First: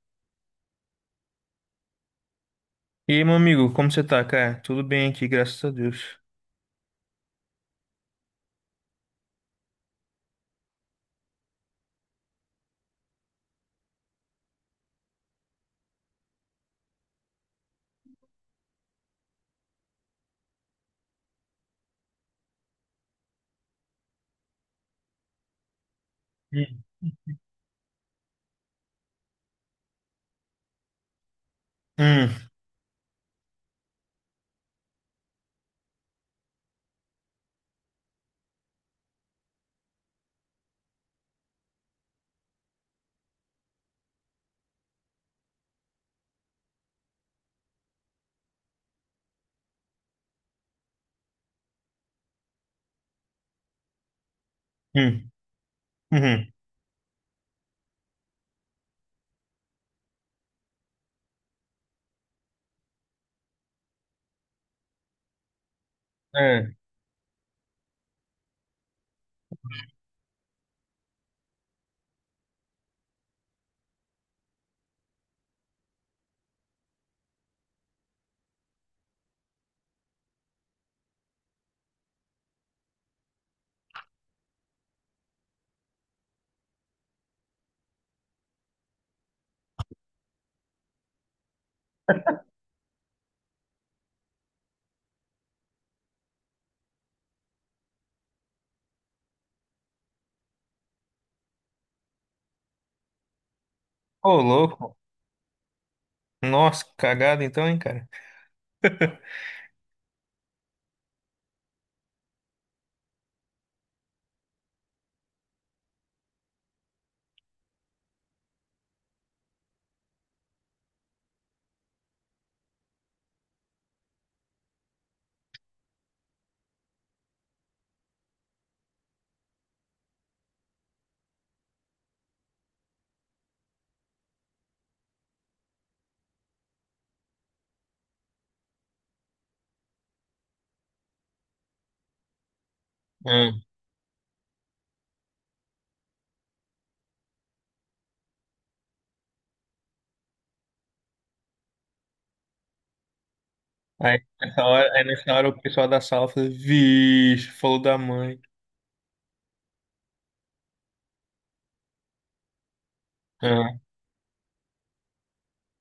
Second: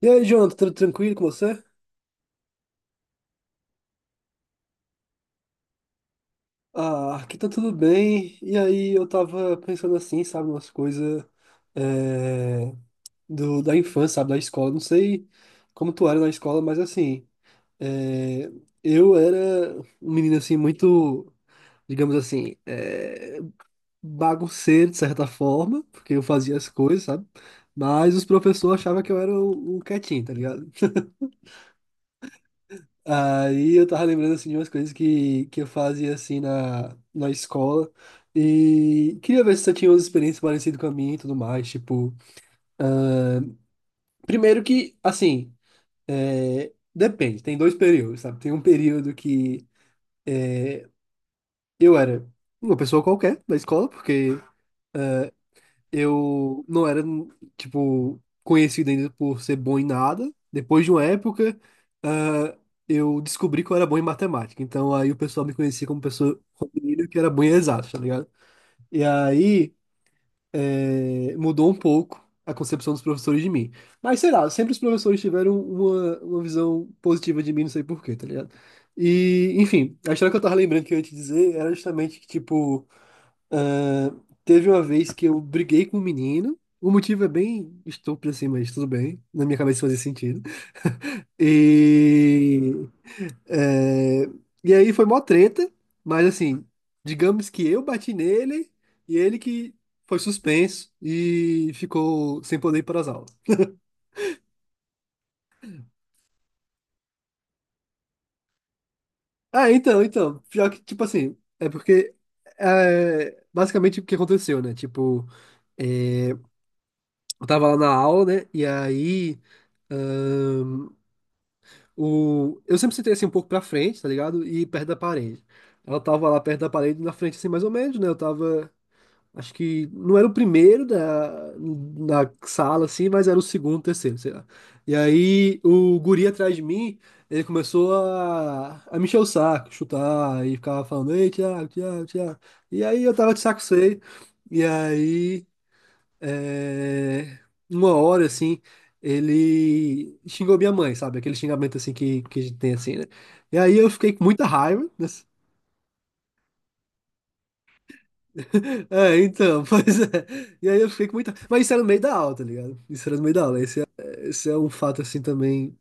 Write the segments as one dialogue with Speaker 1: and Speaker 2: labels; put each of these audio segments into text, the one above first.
Speaker 1: E aí, Jonathan, tudo tranquilo com você?
Speaker 2: E aí, meu amigo, como você tá, cara? Tudo bem aqui, graças a Deus.
Speaker 1: Ah, aqui tá tudo bem. E aí, eu tava pensando assim, sabe, umas coisas é, da infância, sabe, da escola. Não sei como tu era na escola, mas assim, é, eu era um menino assim, muito, digamos assim, bagunceiro de certa forma, porque eu fazia as
Speaker 2: Hum,
Speaker 1: coisas, sabe? Mas os professores achavam que eu era o um quietinho, tá ligado?
Speaker 2: hum,
Speaker 1: Aí eu tava lembrando assim de umas coisas que eu fazia assim na escola e queria ver se você tinha umas experiências parecidas com a minha e tudo mais. Tipo, primeiro que, assim, é, depende, tem dois períodos, sabe? Tem um período que é, eu era uma pessoa qualquer da escola, porque
Speaker 2: hum, uhum.
Speaker 1: eu não era, tipo, conhecido ainda por ser bom em nada. Depois de uma época, ah, eu descobri que eu era bom em matemática. Então aí o pessoal me conhecia como pessoa
Speaker 2: É.
Speaker 1: menino que era bom em exatas, tá ligado? E aí mudou um pouco a concepção dos professores de mim. Mas sei lá, sempre os professores tiveram uma visão positiva de mim, não sei por quê, tá ligado? E, enfim, a história que eu tava lembrando que eu ia te dizer era justamente que, tipo, ah, teve uma vez que eu briguei com um menino. O motivo é bem estúpido assim, mas tudo bem. Na minha cabeça fazia sentido. E. é, e aí foi mó treta, mas assim, digamos que eu bati nele e ele que foi suspenso e ficou sem poder ir para as aulas.
Speaker 2: Ô, louco. Nossa, que cagada então, hein, cara?
Speaker 1: Ah, então, então. Pior que, tipo assim, basicamente o que aconteceu, né? Tipo, é, eu tava lá na aula, né? Eu sempre sentei assim um pouco pra frente, tá ligado? E perto da parede. Ela tava lá perto da parede, na frente assim, mais ou menos, né? Eu tava. Acho que não era o primeiro da sala, assim, mas era o segundo, terceiro, sei lá. E aí o guri atrás de mim, ele começou a me encher o saco, chutar, e ficava falando, ei, Thiago, Thiago, Thiago. E aí eu tava de saco
Speaker 2: Hum.
Speaker 1: cheio. E aí é, uma hora assim, ele xingou minha mãe, sabe? Aquele xingamento assim que a gente tem assim, né? E aí eu fiquei
Speaker 2: Aí,
Speaker 1: com muita
Speaker 2: nessa
Speaker 1: raiva,
Speaker 2: hora, aí
Speaker 1: né?
Speaker 2: nessa hora o pessoal da sala falou, vixe, falou da mãe.
Speaker 1: É, então, pois é. E aí eu fiquei com muita. Mas isso era no meio da aula, tá ligado? Isso era no meio da aula.
Speaker 2: Ah.
Speaker 1: Esse é um fato assim também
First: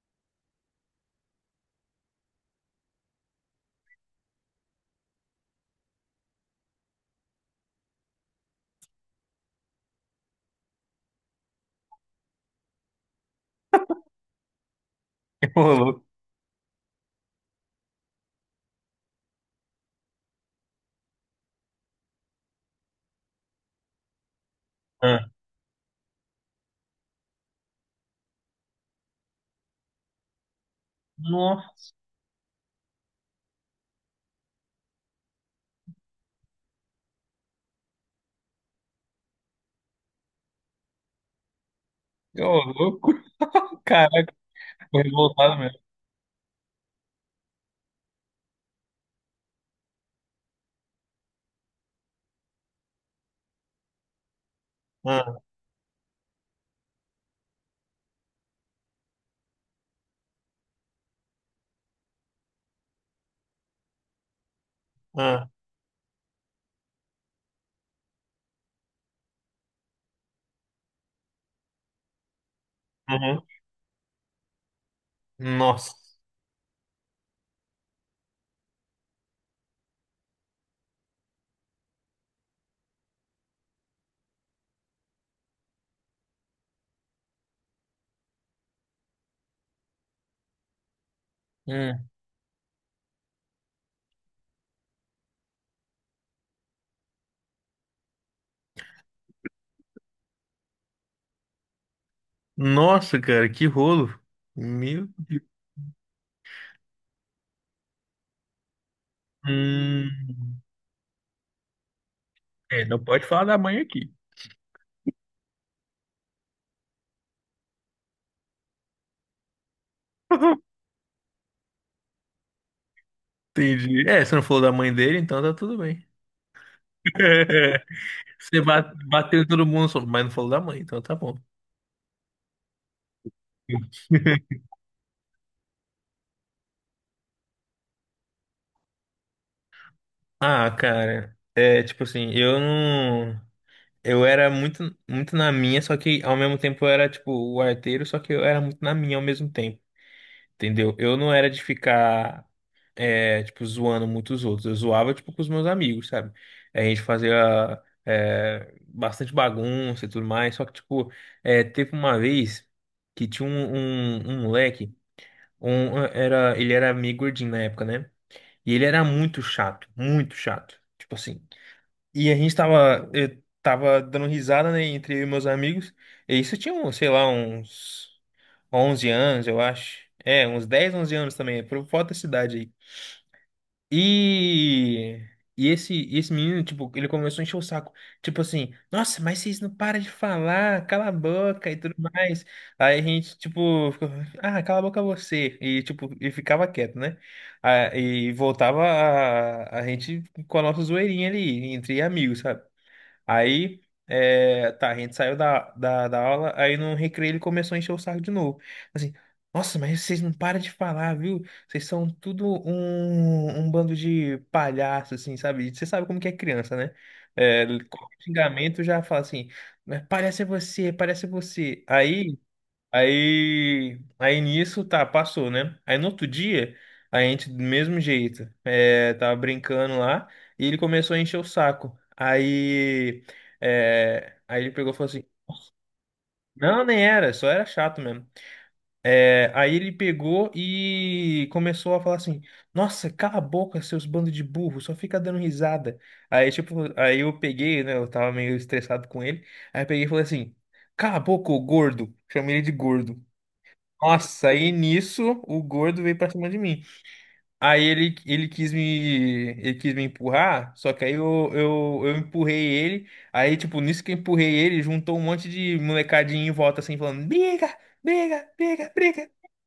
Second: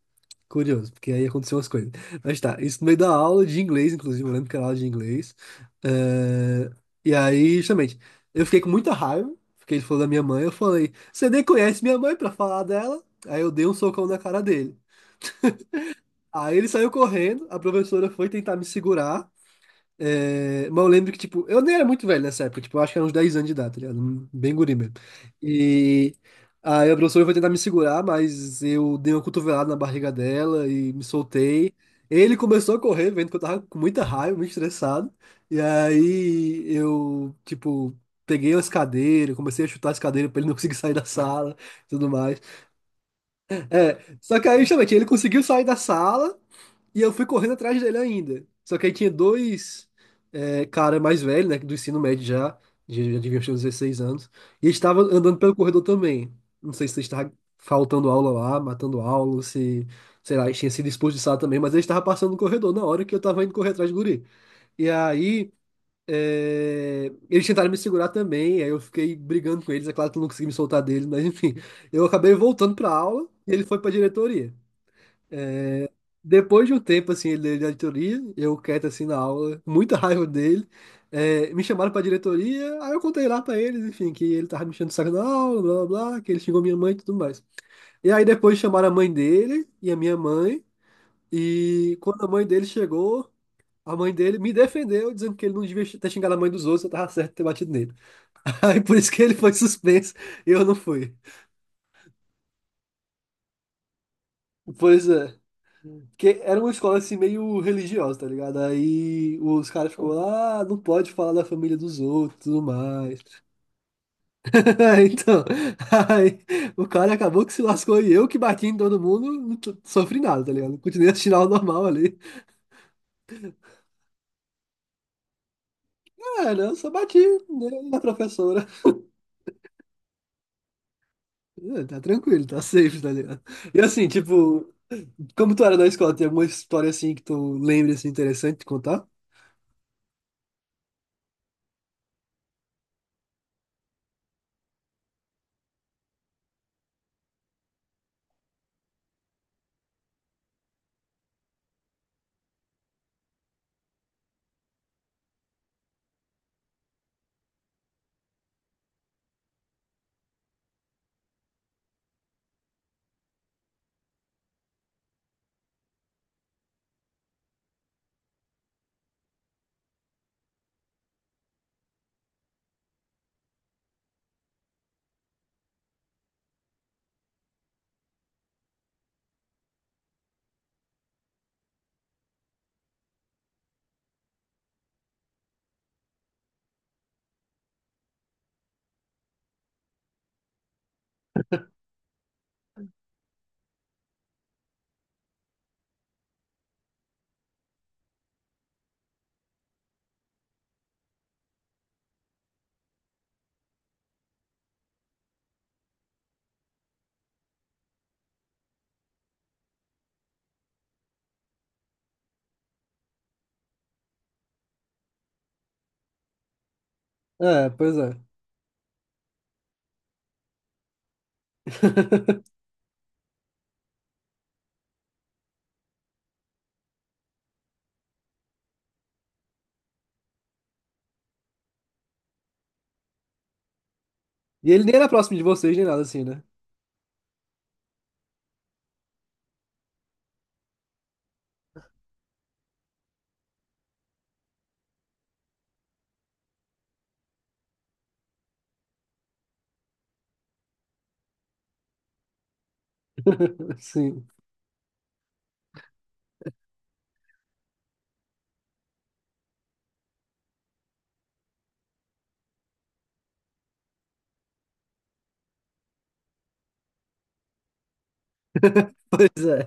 Speaker 1: curioso, porque aí aconteceu umas coisas. Mas tá, isso no meio da aula de inglês, inclusive, eu lembro que era aula de inglês. Eh, E aí, justamente, eu fiquei com muita raiva, porque ele falou da minha mãe, eu falei, você nem conhece minha mãe pra falar dela? Aí eu dei um socão na cara dele.
Speaker 2: Ô, louco.
Speaker 1: Aí ele saiu correndo, a professora foi tentar me segurar, mas eu lembro que, tipo, eu nem era muito velho nessa época, tipo, eu acho que era uns 10 anos de idade, tá ligado? Um- Bem guri mesmo.
Speaker 2: Ah.
Speaker 1: E aí a professora foi tentar me segurar, mas eu dei uma cotovelada na barriga dela e me soltei.
Speaker 2: Nossa,
Speaker 1: Ele começou a correr, vendo que eu tava com muita raiva, muito estressado. E aí eu, tipo, peguei as cadeiras, comecei a chutar as cadeiras pra ele não conseguir sair da sala e tudo mais.
Speaker 2: ô, louco.
Speaker 1: É,
Speaker 2: Caraca,
Speaker 1: só que aí, justamente,
Speaker 2: tô
Speaker 1: ele conseguiu
Speaker 2: revoltado
Speaker 1: sair da
Speaker 2: mesmo.
Speaker 1: sala. E eu fui correndo atrás dele ainda. Só que aí tinha dois cara mais velho, né? Do ensino médio já. Já deviam ter uns 16 anos. E eles estavam
Speaker 2: Ah,
Speaker 1: andando pelo corredor também. Não sei se eles estavam faltando aula lá, matando aula, ou se, sei lá, eles tinham sido expulsados também, mas eles estavam passando no corredor na hora que eu tava indo correr atrás do guri. E
Speaker 2: ah,
Speaker 1: aí, eles tentaram me segurar também, aí eu fiquei brigando com eles, é claro que eu não consegui me soltar deles, mas enfim, eu acabei voltando pra aula
Speaker 2: uhum.
Speaker 1: e ele foi pra diretoria.
Speaker 2: Nossa.
Speaker 1: Depois de um tempo, assim, ele da diretoria, eu quieto, assim, na aula, muita raiva dele, me chamaram pra diretoria, aí eu contei lá pra eles, enfim, que ele tava me enchendo o saco na aula, blá, blá, blá, que ele xingou minha mãe e tudo mais. E aí depois chamaram a mãe dele e a minha mãe, e
Speaker 2: Hum.
Speaker 1: quando a mãe dele chegou, a mãe dele me defendeu, dizendo que ele não devia ter xingado a mãe dos outros, eu tava certo de ter batido nele. Aí por isso que ele foi suspenso e eu não fui.
Speaker 2: Nossa, cara, que rolo.
Speaker 1: Pois
Speaker 2: Meu
Speaker 1: é.
Speaker 2: Deus.
Speaker 1: Porque era uma escola assim meio religiosa, tá ligado? Aí os caras
Speaker 2: Hum.
Speaker 1: ficam, ah, não pode falar da família dos outros, e tudo
Speaker 2: É, não
Speaker 1: mais.
Speaker 2: pode falar da mãe aqui.
Speaker 1: Então, aí o cara acabou que se lascou e eu que bati em todo mundo, não t- sofri nada, tá ligado? Continuei assistindo aula normal ali.
Speaker 2: Entendi. É, você não falou da mãe dele, então tá tudo bem.
Speaker 1: Ah, não, só bati, né, na
Speaker 2: Você
Speaker 1: professora.
Speaker 2: ba- bateu em todo mundo, mas não falou da mãe, então tá bom.
Speaker 1: Ah, tá tranquilo, tá safe, tá ligado? E assim, tipo, como tu era na escola, tem alguma história assim que tu lembra assim interessante de contar?
Speaker 2: Ah, cara, é tipo assim, eu não. Eu era muito, muito na minha, só que ao mesmo tempo eu era tipo o arteiro, só que eu era muito na minha ao mesmo tempo, entendeu? Eu não era de ficar, tipo, zoando muitos outros. Eu zoava, tipo, com os meus amigos, sabe? A gente fazia bastante bagunça e tudo mais. Só que, tipo, teve uma vez que tinha um moleque, ele era meio gordinho na época, né? E ele era muito chato, muito chato. Tipo assim. E eu tava dando risada, né, entre eu e meus amigos. E isso tinha, sei lá, uns 11 anos, eu acho. É, uns 10, 11 anos também, por volta da cidade e, e esse menino, tipo, ele começou a encher o saco. Tipo assim, nossa, mas vocês não param de falar, cala a boca e tudo mais. Aí a gente, tipo, ficou, ah, cala a boca você. E, tipo, ficava quieto, né? Ah, e voltava a gente com a nossa zoeirinha ali, entre amigos, sabe? Aí, tá, a gente saiu da aula, aí no recreio ele começou a encher o saco de novo. Assim, nossa, mas vocês não param de falar, viu? Vocês são tudo um bando de palhaços, assim, sabe? Você sabe como que é criança, né? É,
Speaker 1: É, pois é.
Speaker 2: qualquer xingamento já fala assim, "Mas parece você, parece você." Aí Aí, aí nisso, tá, passou, né? Aí no outro dia, a gente, do mesmo jeito, tava brincando lá e ele começou a encher o saco. Aí
Speaker 1: E
Speaker 2: ele
Speaker 1: ele
Speaker 2: pegou
Speaker 1: nem
Speaker 2: e
Speaker 1: era
Speaker 2: falou assim:
Speaker 1: próximo de vocês, nem nada assim, né?
Speaker 2: Não, nem era, só era chato mesmo. É, aí ele pegou e começou a falar assim: Nossa, cala a boca, seus bandos de burro, só fica dando risada. Aí, tipo, aí eu peguei, né? Eu tava meio estressado com ele. Aí eu peguei e falei assim: Cala a boca, ô gordo. Chamei ele de gordo.
Speaker 1: Sim.
Speaker 2: Nossa, aí nisso o gordo veio pra cima de mim. Aí ele quis me empurrar, só que aí eu empurrei ele. Aí, tipo, nisso que eu empurrei ele, juntou um monte de molecadinho em volta assim, falando: briga, briga, briga, briga.
Speaker 1: Pois é.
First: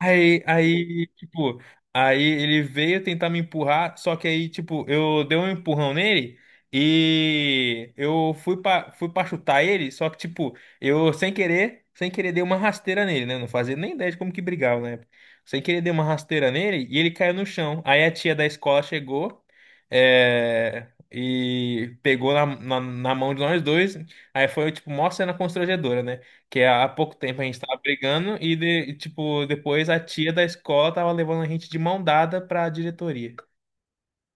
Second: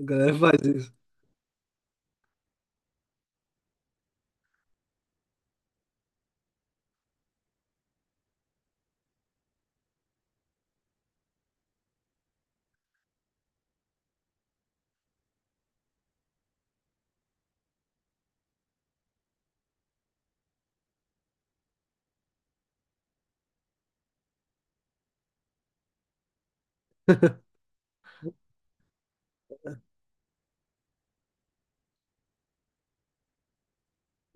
Speaker 1: A galera
Speaker 2: Aí,
Speaker 1: faz isso.
Speaker 2: aí, tipo, aí ele veio tentar me empurrar, só que aí, tipo, eu dei um empurrão nele e eu fui pra, chutar ele, só que, tipo, eu sem querer, sem querer dei uma rasteira nele, né? Não fazia nem ideia de como que brigava na época. Sem querer dei uma rasteira nele e ele caiu no chão. Aí a tia da escola chegou, e pegou na mão de nós dois. Aí foi, tipo, mó cena constrangedora, né? Que há pouco tempo a gente tava brigando e, tipo, depois a tia da escola tava levando a gente de mão dada pra diretoria.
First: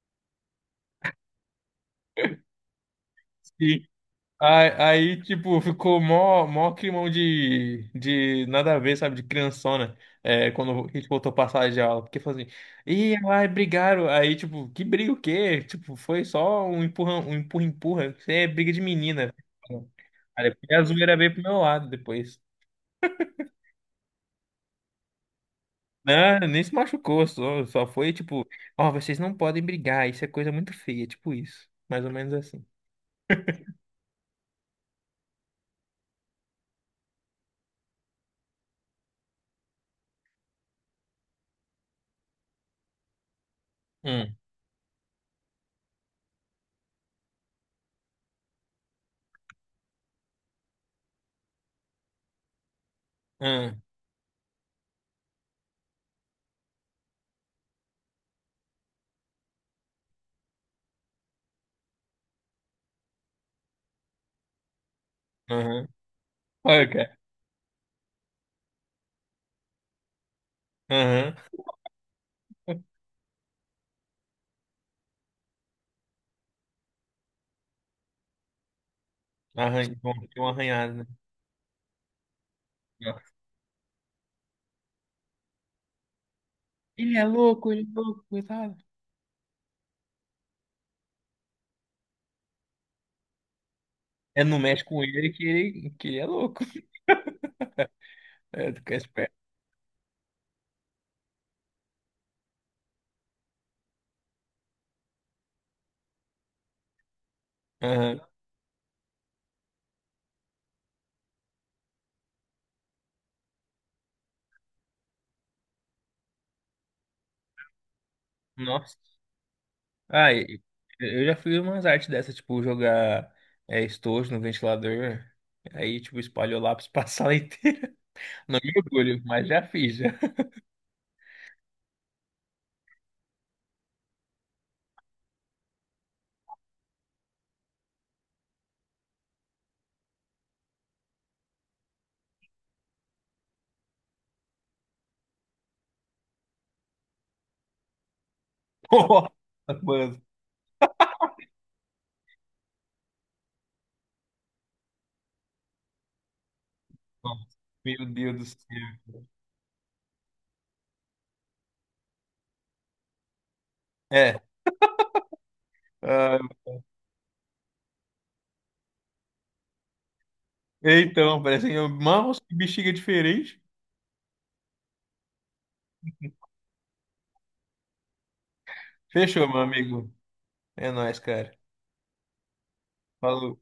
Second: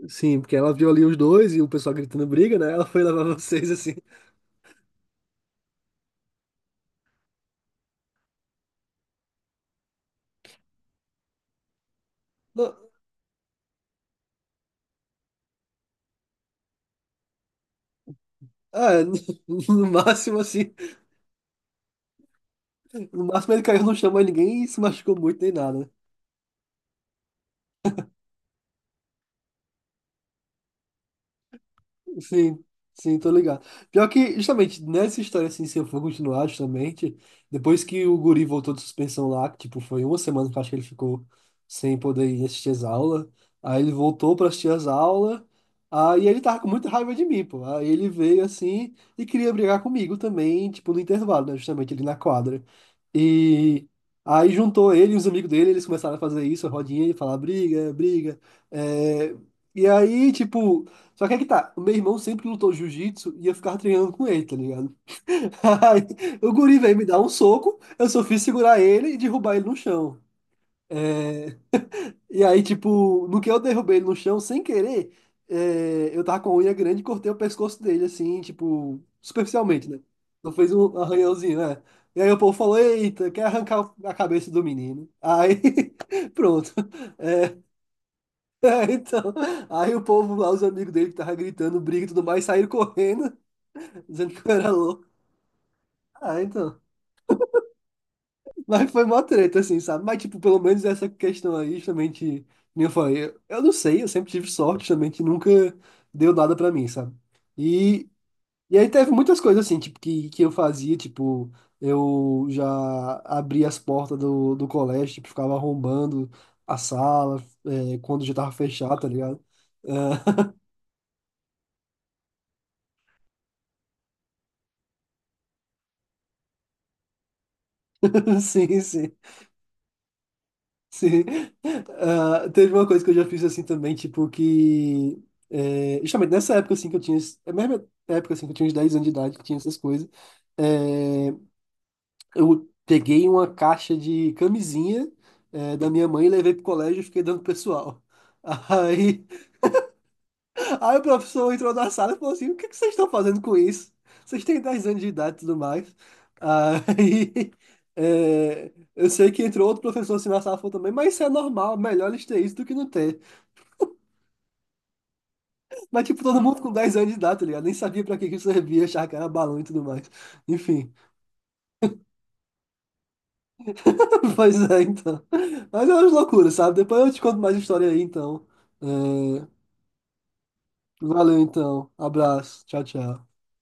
Speaker 1: Sim, porque ela viu ali os dois e o pessoal gritando briga, né? Ela foi levar vocês
Speaker 2: e
Speaker 1: assim.
Speaker 2: aí, tipo, ficou mó, mó climão de nada a ver, sabe? De criançona, quando a gente voltou pra sala de aula. Porque falou assim,
Speaker 1: No,
Speaker 2: ih, ai, brigaram. Aí, tipo, que briga o quê? Tipo, foi só um empurra, empurra. Isso é briga de
Speaker 1: ah,
Speaker 2: menina.
Speaker 1: no máximo
Speaker 2: Aí depois
Speaker 1: assim.
Speaker 2: a zoeira veio pro meu lado depois.
Speaker 1: No máximo ele caiu no chão, mas ninguém se machucou muito nem nada, né?
Speaker 2: Né? Nem se machucou, só foi tipo, ó, vocês não podem brigar, isso é coisa muito feia, tipo isso. Mais ou menos
Speaker 1: Sim,
Speaker 2: assim.
Speaker 1: sim, tô ligado. Pior que, justamente, nessa história, assim, se eu for continuar, justamente, depois que o guri voltou de suspensão lá, que, tipo, foi uma semana que eu acho que ele ficou sem poder ir assistir as aulas, aí ele voltou
Speaker 2: Hum,
Speaker 1: pra assistir as aulas, aí ele tava com muita raiva de mim, pô. Aí ele veio, assim, e queria brigar comigo também, tipo, no intervalo, né, justamente, ali na quadra.
Speaker 2: hum,
Speaker 1: E aí juntou ele e os amigos dele, eles começaram a fazer isso, a rodinha, e falar briga, briga, é... E aí, tipo, só que é que tá, o meu irmão sempre lutou jiu-jitsu e eu ficava treinando com ele, tá ligado?
Speaker 2: aham.
Speaker 1: Aí, o guri
Speaker 2: Olha,
Speaker 1: veio me
Speaker 2: cara.
Speaker 1: dar um soco, eu só fiz segurar ele e derrubar ele no chão.
Speaker 2: Aham.
Speaker 1: É, E aí, tipo, no que eu derrubei ele no chão, sem querer, eu tava com a unha grande e cortei o pescoço dele, assim, tipo, superficialmente, né?
Speaker 2: Bom, deu
Speaker 1: Só
Speaker 2: uma
Speaker 1: fez
Speaker 2: arranhada,
Speaker 1: um
Speaker 2: né?
Speaker 1: arranhãozinho, né? E aí o povo falou, eita, quer arrancar a cabeça do menino. Aí, pronto. É,
Speaker 2: Ele é louco, coitado.
Speaker 1: então, aí o povo lá, os amigos dele que tava gritando, briga e tudo mais, saíram correndo dizendo
Speaker 2: É,
Speaker 1: que eu
Speaker 2: não
Speaker 1: era
Speaker 2: mexe com
Speaker 1: louco.
Speaker 2: ele que que ele é
Speaker 1: Ah,
Speaker 2: louco.
Speaker 1: então.
Speaker 2: É, tu
Speaker 1: Mas
Speaker 2: quer
Speaker 1: foi mó
Speaker 2: esperto.
Speaker 1: treta, assim, sabe? Mas, tipo, pelo menos essa questão aí, justamente, nem eu falei, eu não sei, eu sempre tive sorte, justamente, nunca deu nada pra mim, sabe? E,
Speaker 2: Aham.
Speaker 1: e aí teve muitas coisas, assim, tipo, que eu fazia, tipo, eu já abria as portas do colégio, tipo, ficava arrombando a sala, quando já tava fechado, tá
Speaker 2: Nossa.
Speaker 1: ligado?
Speaker 2: Ah, eu já fiz umas artes dessas, tipo, jogar estojo no ventilador. Aí, tipo, espalhou lá pra a sala inteira.
Speaker 1: Ah,
Speaker 2: Não me
Speaker 1: sim, sim.
Speaker 2: orgulho, mas já fiz, já.
Speaker 1: Sim. Ah, teve uma coisa que eu já fiz assim também, tipo, que. É, justamente nessa época assim que eu tinha. É a mesma época assim que eu tinha uns 10 anos de idade, que tinha essas coisas. é, eu peguei uma caixa de camisinha, da minha mãe e levei pro colégio e fiquei dando pro pessoal. Aí.
Speaker 2: Nossa, mano.
Speaker 1: Aí o professor entrou na sala e falou assim: O que que vocês estão fazendo com isso? Vocês têm 10 anos de idade e tudo mais. Aí
Speaker 2: Meu Deus do
Speaker 1: é, eu
Speaker 2: céu.
Speaker 1: sei que entrou outro professor assim na sala e falou também: Mas isso é normal, melhor eles terem isso do que não ter.
Speaker 2: É.
Speaker 1: Mas tipo,
Speaker 2: Ah,
Speaker 1: todo mundo com 10 anos de idade, tá ligado? Nem sabia pra que que isso servia, achava que era balão e tudo mais. Enfim,
Speaker 2: então, parecem mãos e bexiga diferente.
Speaker 1: pois é, então. Mas é umas loucuras, sabe? Depois eu te conto mais história aí, então. É,
Speaker 2: Fechou, meu amigo. É nóis,
Speaker 1: valeu,
Speaker 2: cara.
Speaker 1: então. Abraço. Tchau, tchau.
Speaker 2: Falou.